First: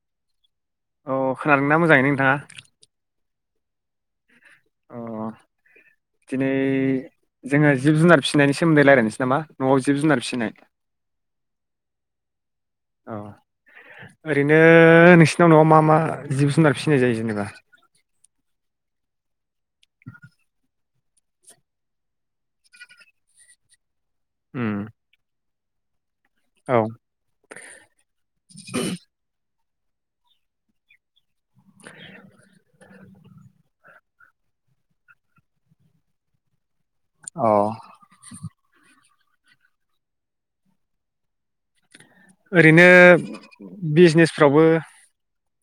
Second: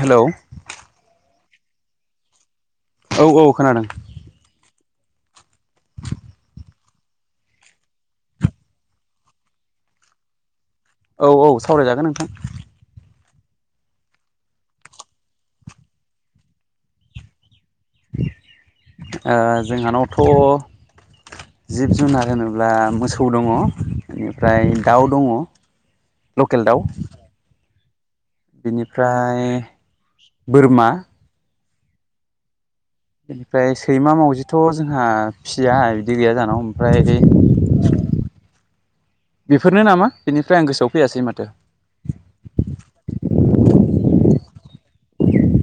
Hello. अ खोनादों ना मोजाङैनो नोंथाङा? औ औ खोनादों। अ दिनै जोङो जिब जुनार फिनायनि सोमोन्दै रायलायनोसै नामा न'आव जिब जुनार फिसिनाय। औ औ सावरायजागोन नोंथां। औ ओरैनो नोंसिनाव न'आव मा मा जिब जुनार फिनाय जायो जेनेबा? ओ जोंहानावथ'। जिब जुनार होनोब्ला मोसौ दङ। बेनिफ्राय उम दाउ दङ। लकेल औ दाउ । बिनिफ्राय बोरमा। [inaudible] बेनिफ्राय सैमा मावजिथ' जोंहा फिया बिदि गैया जोंहानाव ओमफ्राय अ। बेफोरनो नामा बेनिफ्राय आं गोसोआव फैयासै माथो। ओरैनो बिजिनेसफ्रावबो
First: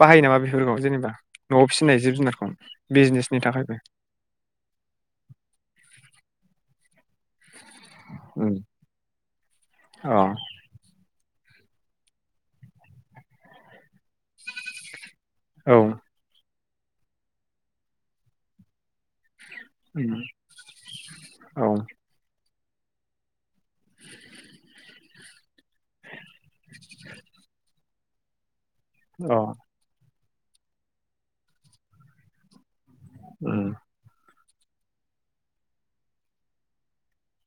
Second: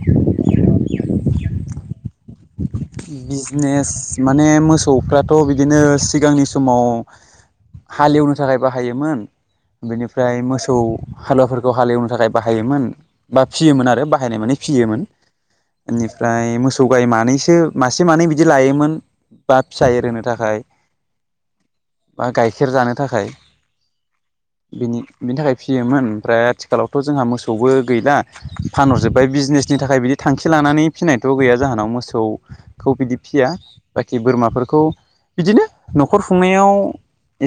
बाहायो नामा बेफोरखौ जेनेबा न'आव फिसिनाय जिब जुनारखौ? बिजनेसनि थाखायबो बिजिनेस माने मोसौफ्राथ' बिदिनो सिगांनि समाव। हालेवनो उम थाखाय बाहायोमोन अ बेनिफ्राय मोसौ हालुवाफोरखौ हालेवनो थाखाय बाहायोमोन बा फियोमोन आरो बाहायनाय माने फियोमोन। औ एनिफ्राय मो [unintelligible] मासे मानै बिदि लायोमोन। बा फिसा एरहोनो उम थाखाय औ बा गाय खेर जानो थाखाय [unintelligible] बिनि थाखाय। फियोमोन ओमफ्राय आथिखालावथ' जोंहा मोसौबो गैला। फानहरजोब्बाय अ बिजिनेसनि थाखाय बिदि थांखि लानानै फिनायथ' गैया जाहानाव मोसौ खौ बिदि भिसिया उम बाखि बोरमा फोरखौ बिदिनो न'खर खुंनायाव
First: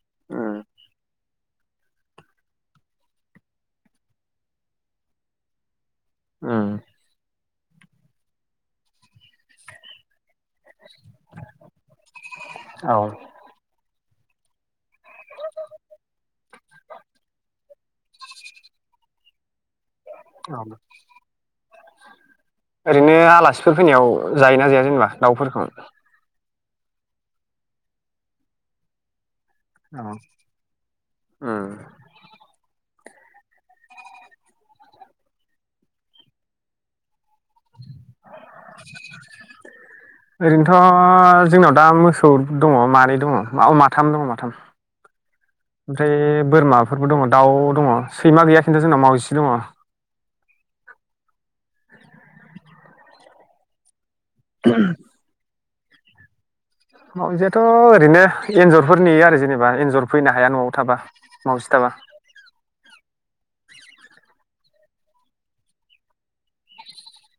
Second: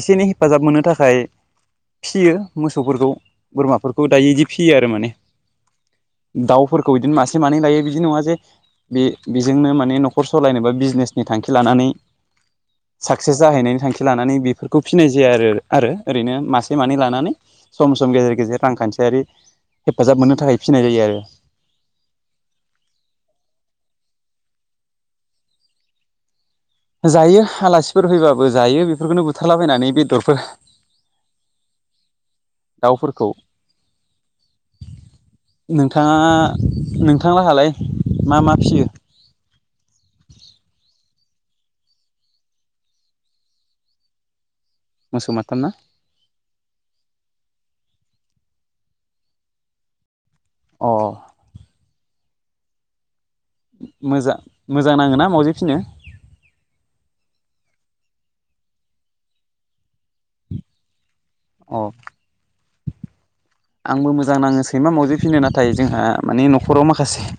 एसे एनै हेफाजाब उम मोननो थाखाय। फिसियो मोसौफोरखौ बोरमाफोरखौ दायो बिदि फिसियो आरो माने। उम दाउफोरखौ इदिन मास से माने दायो बिदि नङा जे बे बेजोंनो मा ने न'ख खर सलायनोबा बिजनेसनि थांखि लानानै औ साक्सेस जाहैनायनि थांखि। लानानै बेफोर खौ फिसिनाय जाया आरो आरो ओरैनो मासे मानै लानानै। सम सम गेजेर गेजेर रांखान्थियारि हेफाजाब मोननो थाखाय औ फिसिनाय जायो आरो ओरैनो आलासिफोर फैनायाव जायोना जाया जेनबा दाउफोरखौ? जायो आलासिफोर फैबाबो जायो बेफोरखौनो बु थारलाबायनानै अ बेदरफोर उम दाउफोरखौ नोंथाङा नों थां लाहालाय मा मा फिसियो? ओरैनोथ' जोंनाव दा मोसौ दङ मानै दङ औ माथाम दङ माथाम मोसौ माथाम ना ओमफ्राय बोरमाफोरबो दङ दाउ दङ। सैमा गैया खिन्थु जोंनाव मावजिसो दङ। अ [inaudible] मोजा मोजां नाङो ना मावजि फिसिनो मावजिआथ' ओरैनो एन्जरफोरनि आरो जेनेबा एन्जर फैनो हाया न'आव थाबा मावजि अ थाबा आंबो मोजां नाङो सैमा मावजिफिसिनो नाथाय जोंहा माने न'खराव माखासे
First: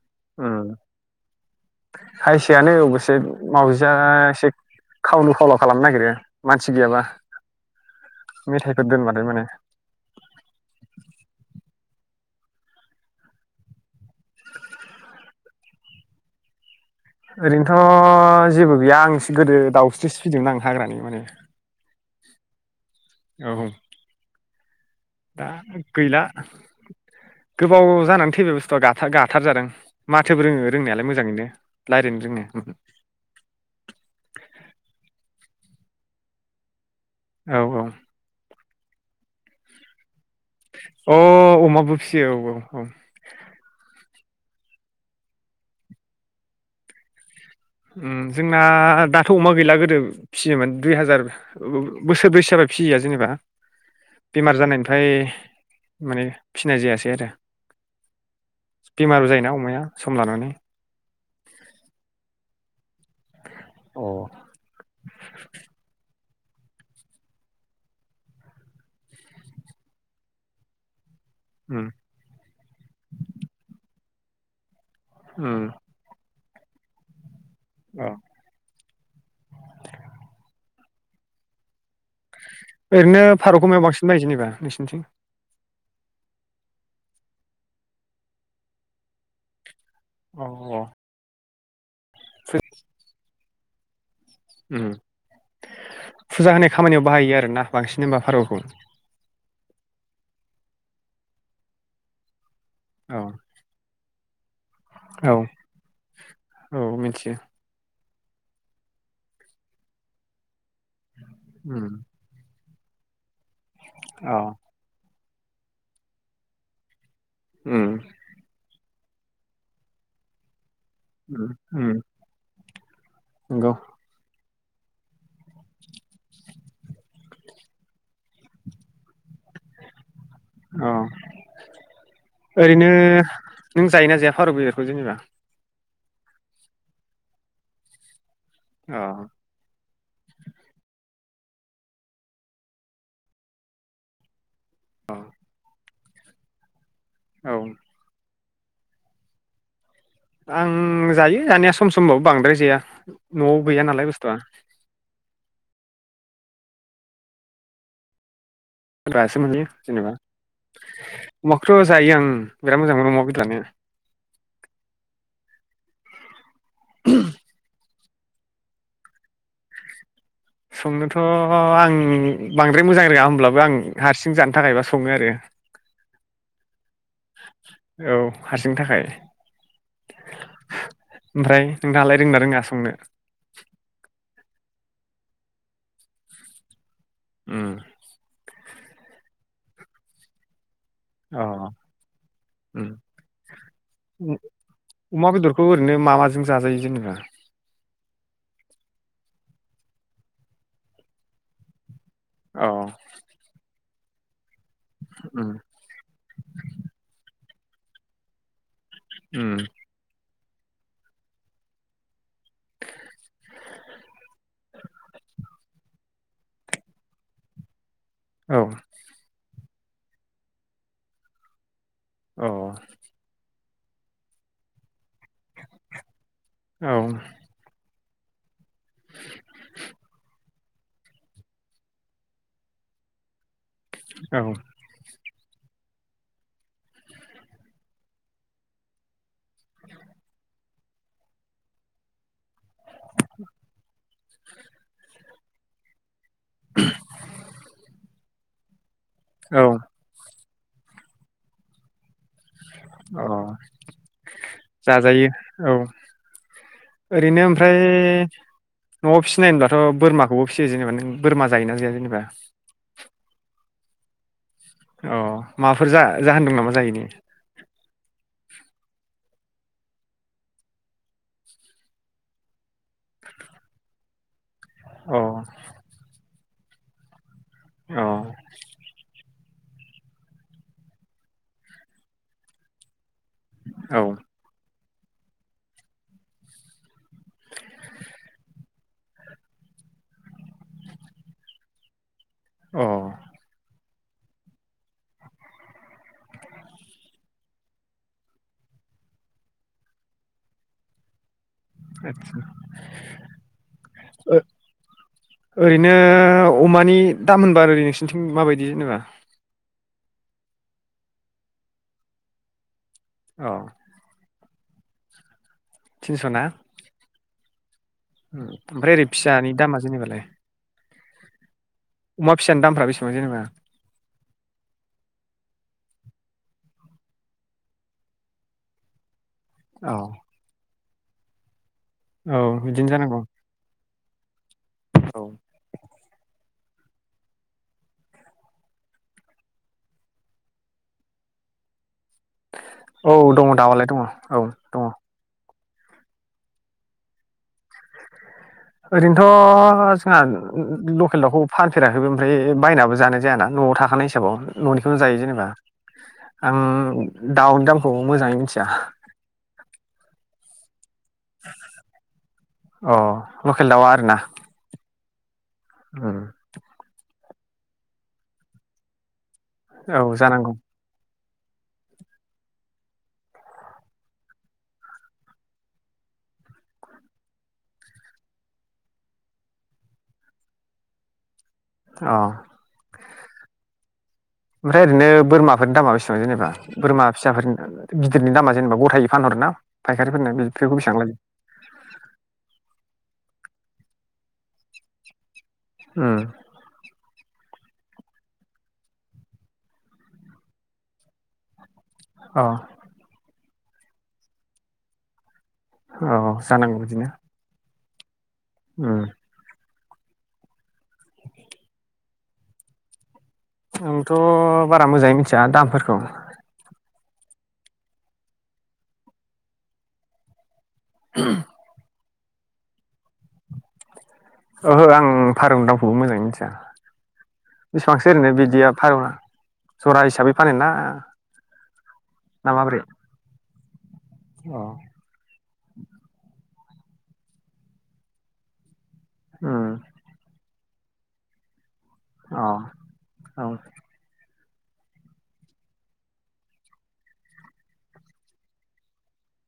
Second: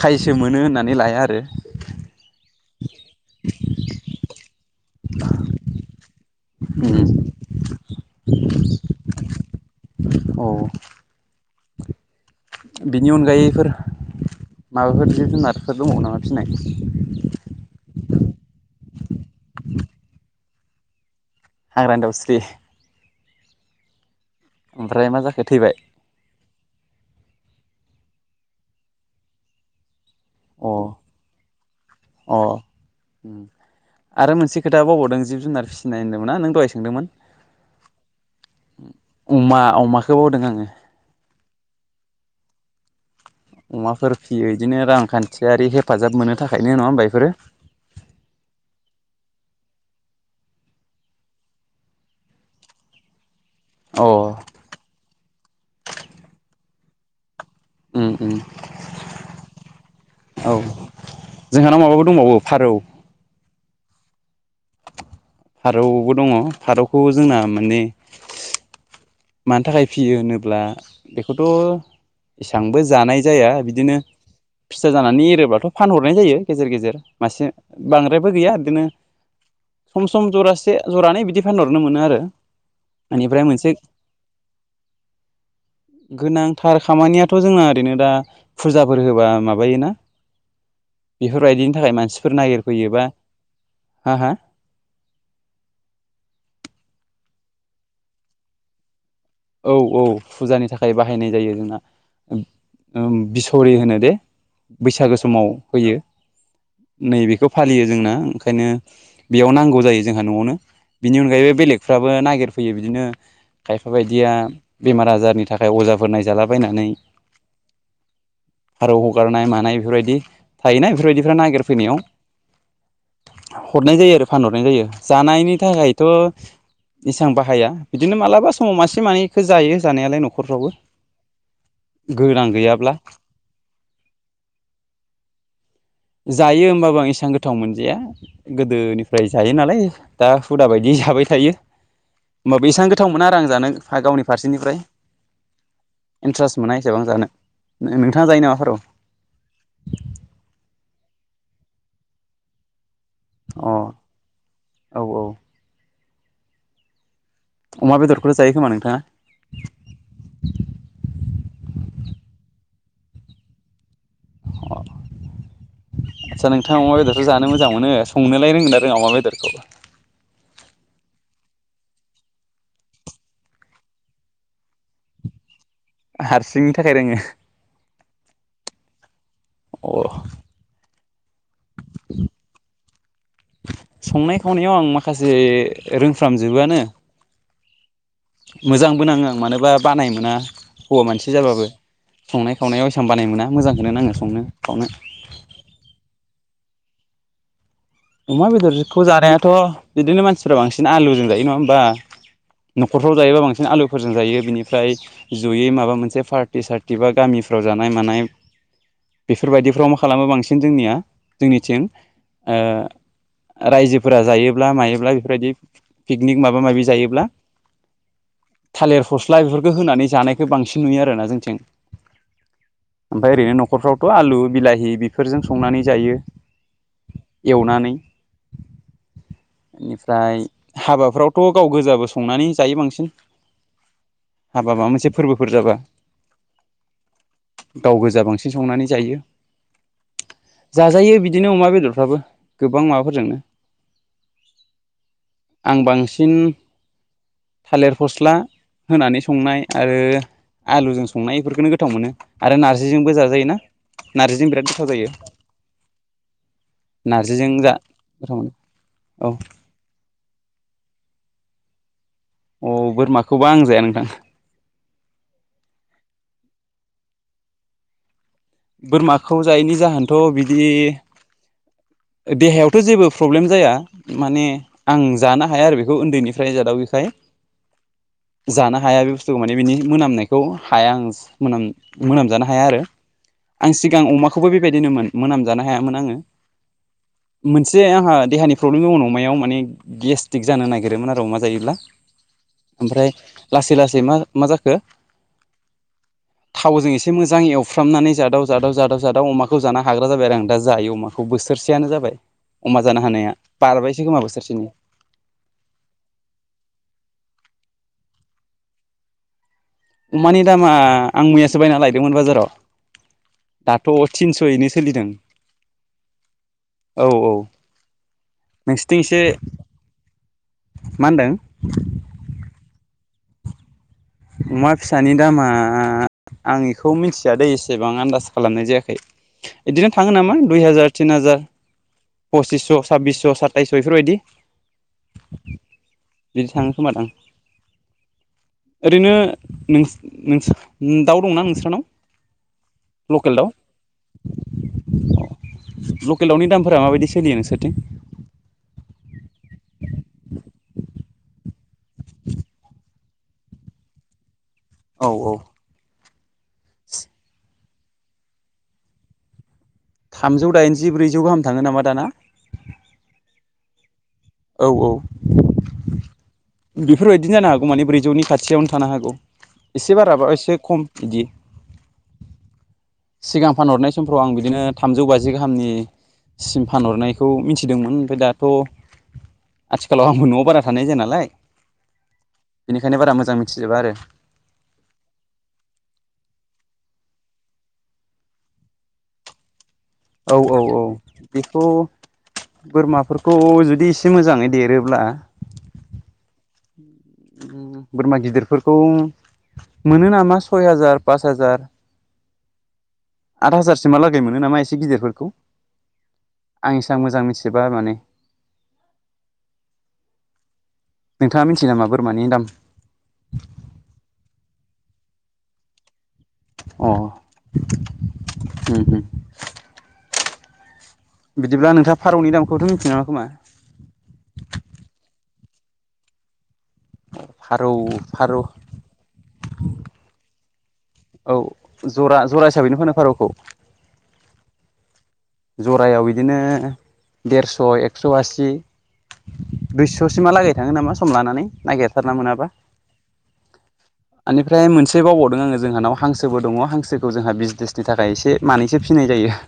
खायसो मोनो होननानै लाया आरो अबसे माउजिया एसे खावलु खावला खालामनो नागिरो। मानसि गैयाबा मेथाइफोर दोनबाथाय माने औ बिनि अनगायैफोर माबाफोर जिब जुनारफोर दङ नामा फिसिनाय? ओरैनोथ' जेबो गैया आंस गोदो दाउस्रिसो फिदों आं हाग्रानि माने हाग्रानि दाउस्रि औ ओमफ्राय मा जाखो दा थैबाय गैला। गोबाव जानानै थैबाय बुस्थुया गार गाथार जादों। माथोबो रोङो अ रोंनायालाय मोजाङैनो रायज्लायनो अ रोङो आरो मोनसे खोथा बावबावदों जिब जुनार फिसि नाय होन्दोंमोना नों दहाय सोंदोंमोन औ औ अमा अमा अ अमाबो फिसियो औ औ अ अमाफोर फियो बिदिनो रांखान्थियारि हेफाजाब मोननो थाखायनो नङा होनोमबा इफोरो। ओम जोंना दाथ' अमा गैला गोदो फिसियोमोन दुइ हाजार बोसोर ब्रैसो जाबा फिसिया जेनेबा अ बेमार जानायनिफ्राय माने फि नाय जायासै आरो उम उम बेमारबो जायोना अमाया सम लानानै। औ जोंहानाव माबाबो दंबावो फारौ । अ फारौबो दङ फारौखौ जोंना माने मानि थाखाय फियो होनोब्ला बेखौथ' एसेबांबो जानाय जाया बिदिनो फिसा जानानै उम एरोबाथ' फानहरनाय जायो। गेजेर गेजेर मासे अ बांद्रायबो गैया बिदिनो सम सम जरासे जरानै बिदि फानहर ओरैनो फारौखौ मायाव बांसिन बायो जेनोबा नोंसिनिथिं? गोनांथार खामानियाथ' जोंना ओरैनो दा फुरजाफोर होबा माबायोना अ औ। बेफोरबायदिनि थाखाय मानसि फोर नागिरफैयो बा हा हा? उम फुजा होनाय खामानियाव बाहायो आरोना बांसिन होमबा फोरौखौ? औ औ फुजानि थाखाय बाहायनाय जायो जोंना। उम औ बिसहरि होनो दे। बैसागो औ समाव होयो औ मिथियो नैबेखौ फालियो जोंना ओंखायनो बेयाव नांगौ जायो जोंहा न'आवनो । बिनि अनगायैबो उम बेलेगफ्राबो नागिर फैयो बिदिनो खा दिया औ बेमार आजार फोरनि थाखाय अजाफोर नायजालाबायनानै उम फारौ हगारनाय मानाय बेफोरबायदि थायोना बेफोरबायदिफ्रा उम नागिरफैनायाव उम नंगौ हरनाय जायो आरो फानहर नाय जायो जानायनि थाखायथ' इसेबां बाहाया बिदिनो मालाबा समाव मासि मानै अ गोनां ओरैनो गैयाब्ला नों जायोना जाया फारौ बेदरखौ जेनेबा? जायो होमबाबो आं इसेबां गोथाव मोनजाया। अ गोदोनिफ्राय जायो नालाय दा हुदा बायदि जाबाय थायो होमबाबो एसेबां गोथाव मोना आरो आं जानो गावनि फारसेनिफ्राय। औ। इन्टारेस मोननाय नोंथाङा जायो नामा? हर आं जायो जानाया सम समबाव बांद्राय जाया न'आव अ गैया नालाय बुस्थुआ औ औ अमा बेदरखौ हासो मोनोयो जेनेबा मख्रस ' जायो आं बिराद मोजां मोनो ना [unintelligible] आतसा नोंथा अमा बेदरखौ जानो मोजां मोनो। संनोलाय रोंगोना रोङा अमा वेदरखौबो संनोथ' आं बांद्राय मोजां रोङा होमब्लाबो आं हारसिं जानो थाखायबा सङो आरो हारसिं थाखाय रोङो औ हारसिंनि थाखाय अह ओमफ्राय नों थाङालाय रोंनो रोङा संनो बेयाव आं माखासे रोंफ्रामजोबोआनो उम मोजांबो नाङो आं मानोबा बानाय मोना हौवा मानसि अ जाबाबो संनाय खावनायाव एसां उम बानाय मोना मोजांखौनो आङो संनो खावनो। अमा बेदरखौ ओरैनो मा माजों जाजायो जेनेबा अमा बेदरखौ जानायाथ' बिदिनो मानसिफोरा बांसिन आलुजों जायो नङा होमबा। अ न'खरफ्राव जायोबा बांसिन आलु फोरजोंजायो बिनि मफ्राय उम जयै माबा मोनसे पार्टि सार्टि बा गामि फ्राव जानाय मानाय उम बेफोरबायदिफ्राव मा खालामो बांसिन जोंनिया जोंनिथिं ओ रायजोफोरा जायोब्ला मायोब्ला बेफोरबायदि पिकनिक माबा माबि जायोब्ला औ थालिर फस्ला बेफोरखौ होनानै जानायखौ बांसिन नुयो आरोना जोंथिं उह ओमफ्राय ओरैनो न'खरफ्रावथ' आलु बिलाहि बेफोरजों संनानै जायो औ एवनानै बेनिफ्राय हाबाफ्रावथ' गाव गोजाबो संनानै जायो बांसिन औ हाबा माबा मोनसे फोरबो फोर जाबा गाव गोजा बांसिन संनानै जायो [inaudible] जाजायो बिदिनो अमा बेदरफ्राबो गोबां माबाफोरजोंनो आं बांसि- सिन थालिर फस्ला होनानै संनाय औ आरो आलुजों संनाय फोरखौनो गोथाव मोनो आरो नारजिजोंबो अ जाजायो ना नारजिजों बिराद गोथाव जायो जाजायो बेनो नार्जिजों ओमफ्राय जा गोथाव मोनो न'आव औ फिसिनाय होनबाथ' बोरमाखौबो फिसियो जेनेबा नों बोरमा जायोना जाया जेनेबा [unintelligible] बोरमाखौबा आं जाया नोंथां अ माबाफोर जा जाहोनदों नामा जायैनि बोरमा खौ जायैनि जाहोनथ' बिदि देहायावथ' जेबो प्रब्लेम जाया माने आं अ जानो हाया आरो बेखौ उन्दैनि फ्राय जादावयैखाय अ औ जाना हाया बे बुस्थु माने बिनि मोनामनायखौ हाया आं मोनाम मोनामजानो हाया आरो आं अ सिगां अमाखौबो बेबायदि बिदि मोनामजानो हायामोन आङो मोनसे आंहा देहानि प्रब्लेम दङ अमायाव माने गेस्टि्क जानो नागिरोमोन आरो अमा जायोब्ला। ओ ओमफ्राय लासै लासै मा जाखो थावजों एसे मोजां एवफ्रामनानै जादाव जादाव जादाव जादाव अमाखौ जाना हाग्रा जाबाय आरो आं दा जायो अमखौ [unintelligible] बारबायसो खोमा ओ बोसोरसेनि ओरैनो अमानि दाम होनबा ओरैनो [unintelligible] माबायदि जेनेबा? अमानि दामा आं मैयासो बायना लायदोंमोन बाजाराव। औ दाथ' थिनस'। [unintelligible] सोलिदों। थिनस'ना? औ औ। ओमफ्राय नोंसोरथिं ओरै एसे फिसानि दामा जेनेबालाय? मा होनदों? अमा फिसानि दामफ्रा बेसेबां जेनेबा? अमा फिसानि दामा आं एखौ मिथियादै एसेबां आन्दास खालामनाय जायाखै। एदिनो औ थाङो नामा दुइ हाजार तिन हाजार औ पसिस' बिदिनो जानांगौ साब्बिस' साताइस' [unintelligible] बेफोरबायदि औ बिदि थाङो खोमा दां। ओरैनो नोंस -नोंस्रा दाउ दंना नोंस्रानाव? औ लकेल दाउ दङ दाउआलाय दङ औ दङ। लकेल दाउनि दामफोरा माबायदि सोलियो नोंसोरथिं? ओरैनोथ' जोंहा लकेल दाउखौ फानफेराखैबो ओमफ्राय बायनाबो जानाय जायाना न'आव थाखानाय हिसाबाव। न'निखौनो औ जायो औ जेनेबा। आं दाउनि दामखौ मोजाङै मिथिया। थामजौ दाइनजि। जिब्रैजौ गाहाम थाङो नामा दाना? अ लकेल दाउआ आरोना। औ औ [unintelligible] बिदिनो जानो हागौ मान ब्रैजौनि खाथियावनो थानो हागौ। एसे औ बाराबा जानांगौ एसे खम बिदि। सिगां फानहरनाय समफ्राव आं बिदिनो थामजौ बाजि गाहामनिसिम फानहरनायखौ मिथिदोंमोन ओमफ्राय दाथ' आथिखालाव आंबो न'आव बारा थानाय जाया नालाय अ बेनिखायनो बारा मोजां मिथिजोबा आरो ओमफ्राय ओरैनो बोरमाफोरनि दामा बेसेबां जेनेबा बोरमा फिसाफोर गिदिरनि दामा जेनेबा गथायै फानहरो ना? औ औ औ बेखौ बोरमाफोर खौ जुदि एसे मोजाङै देरोब्ला। ओम बोरमा गिदिरफोरखौ मोनो नामा सय हाजार पास हाजार। औ आथ हाजारसिमहा लागै मोनो नामा एसे गिदिरफोरखौ। औ आं एसां मोजां मिथिजोबा माने। ओम नोंथाङा मिथियो नामा बोरमानि दाम । आंथ' बारा मोजाङै मिथिया दामफोरखौ। अ, उम उम। बिदिब्ला नोंथाङा । फारौनि दामखौथ' मिथिनाय नङा खोमा? ओहो आं फारौनि दामखौबो मोजाङै मिथिया। फारौ बेसेबांसो ओरैनो फारौ बिदिया फारौना जरा हिसाबै फानो ना औ जरा जरा ना हिसाबैनो माबोरै? फानो फारौखौ औ जरायाव बिदिनो । देरस' एकस' आसि उम । दुइस' सिमा लागै बिथाङो नामा सम लानानै नागिर। औ औ बेनिफ्राय मोनसे बावबावदों आङो जोंहानाव हांसोबो दङ हांसोखौ जोंहा बिजनेसनि थाखाय एसे मानैसो फिनाय जायो।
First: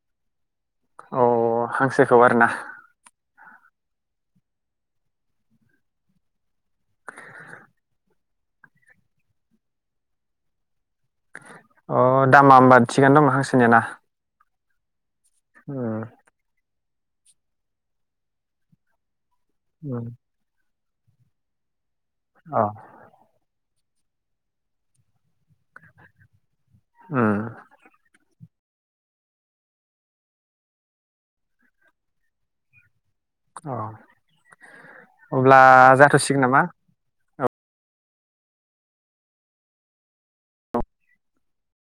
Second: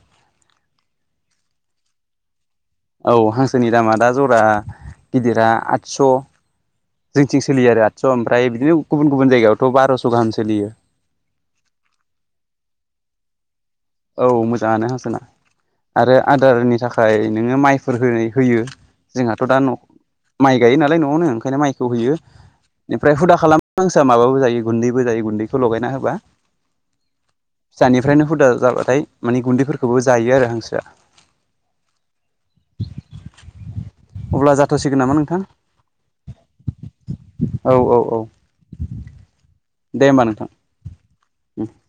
अ हांसोखौ आरो ना? औ हांसोनि दामा दा जरा गिदिरा आदस' जोंथिं सोलियो आरो आदस' ओमफ्राय बिदिनो गुबुन गुबुन जायगायावथ' बार'स' गाहाम सोलियो। अ दामा हबा थिगानो दंना हांसोनिया ना । औ मोजांङानो हांसोना। उम आरो आदारनि थाखाय। ओमफ्राय नोङो माइफोर होनाय होयो। जोंहाथ' दा न' उम माइ गायो नालाय न'आवनो ओंखाइनो माइ हयो अ बेनिफ्राय हुदा खालाम हांसोआ माबो जायो गुन्दैबो जायो गुन्दै। लगायना होबा उम फिसानिफ्रायनो हुदा । जाबाय नाथाय मानि गुन्दैफोरखौबो जायो आरो हांसोआ । अ नोंथां अब्ला जाथ'सिगोन नामा? औ औ औ दे होमबा नोंथां।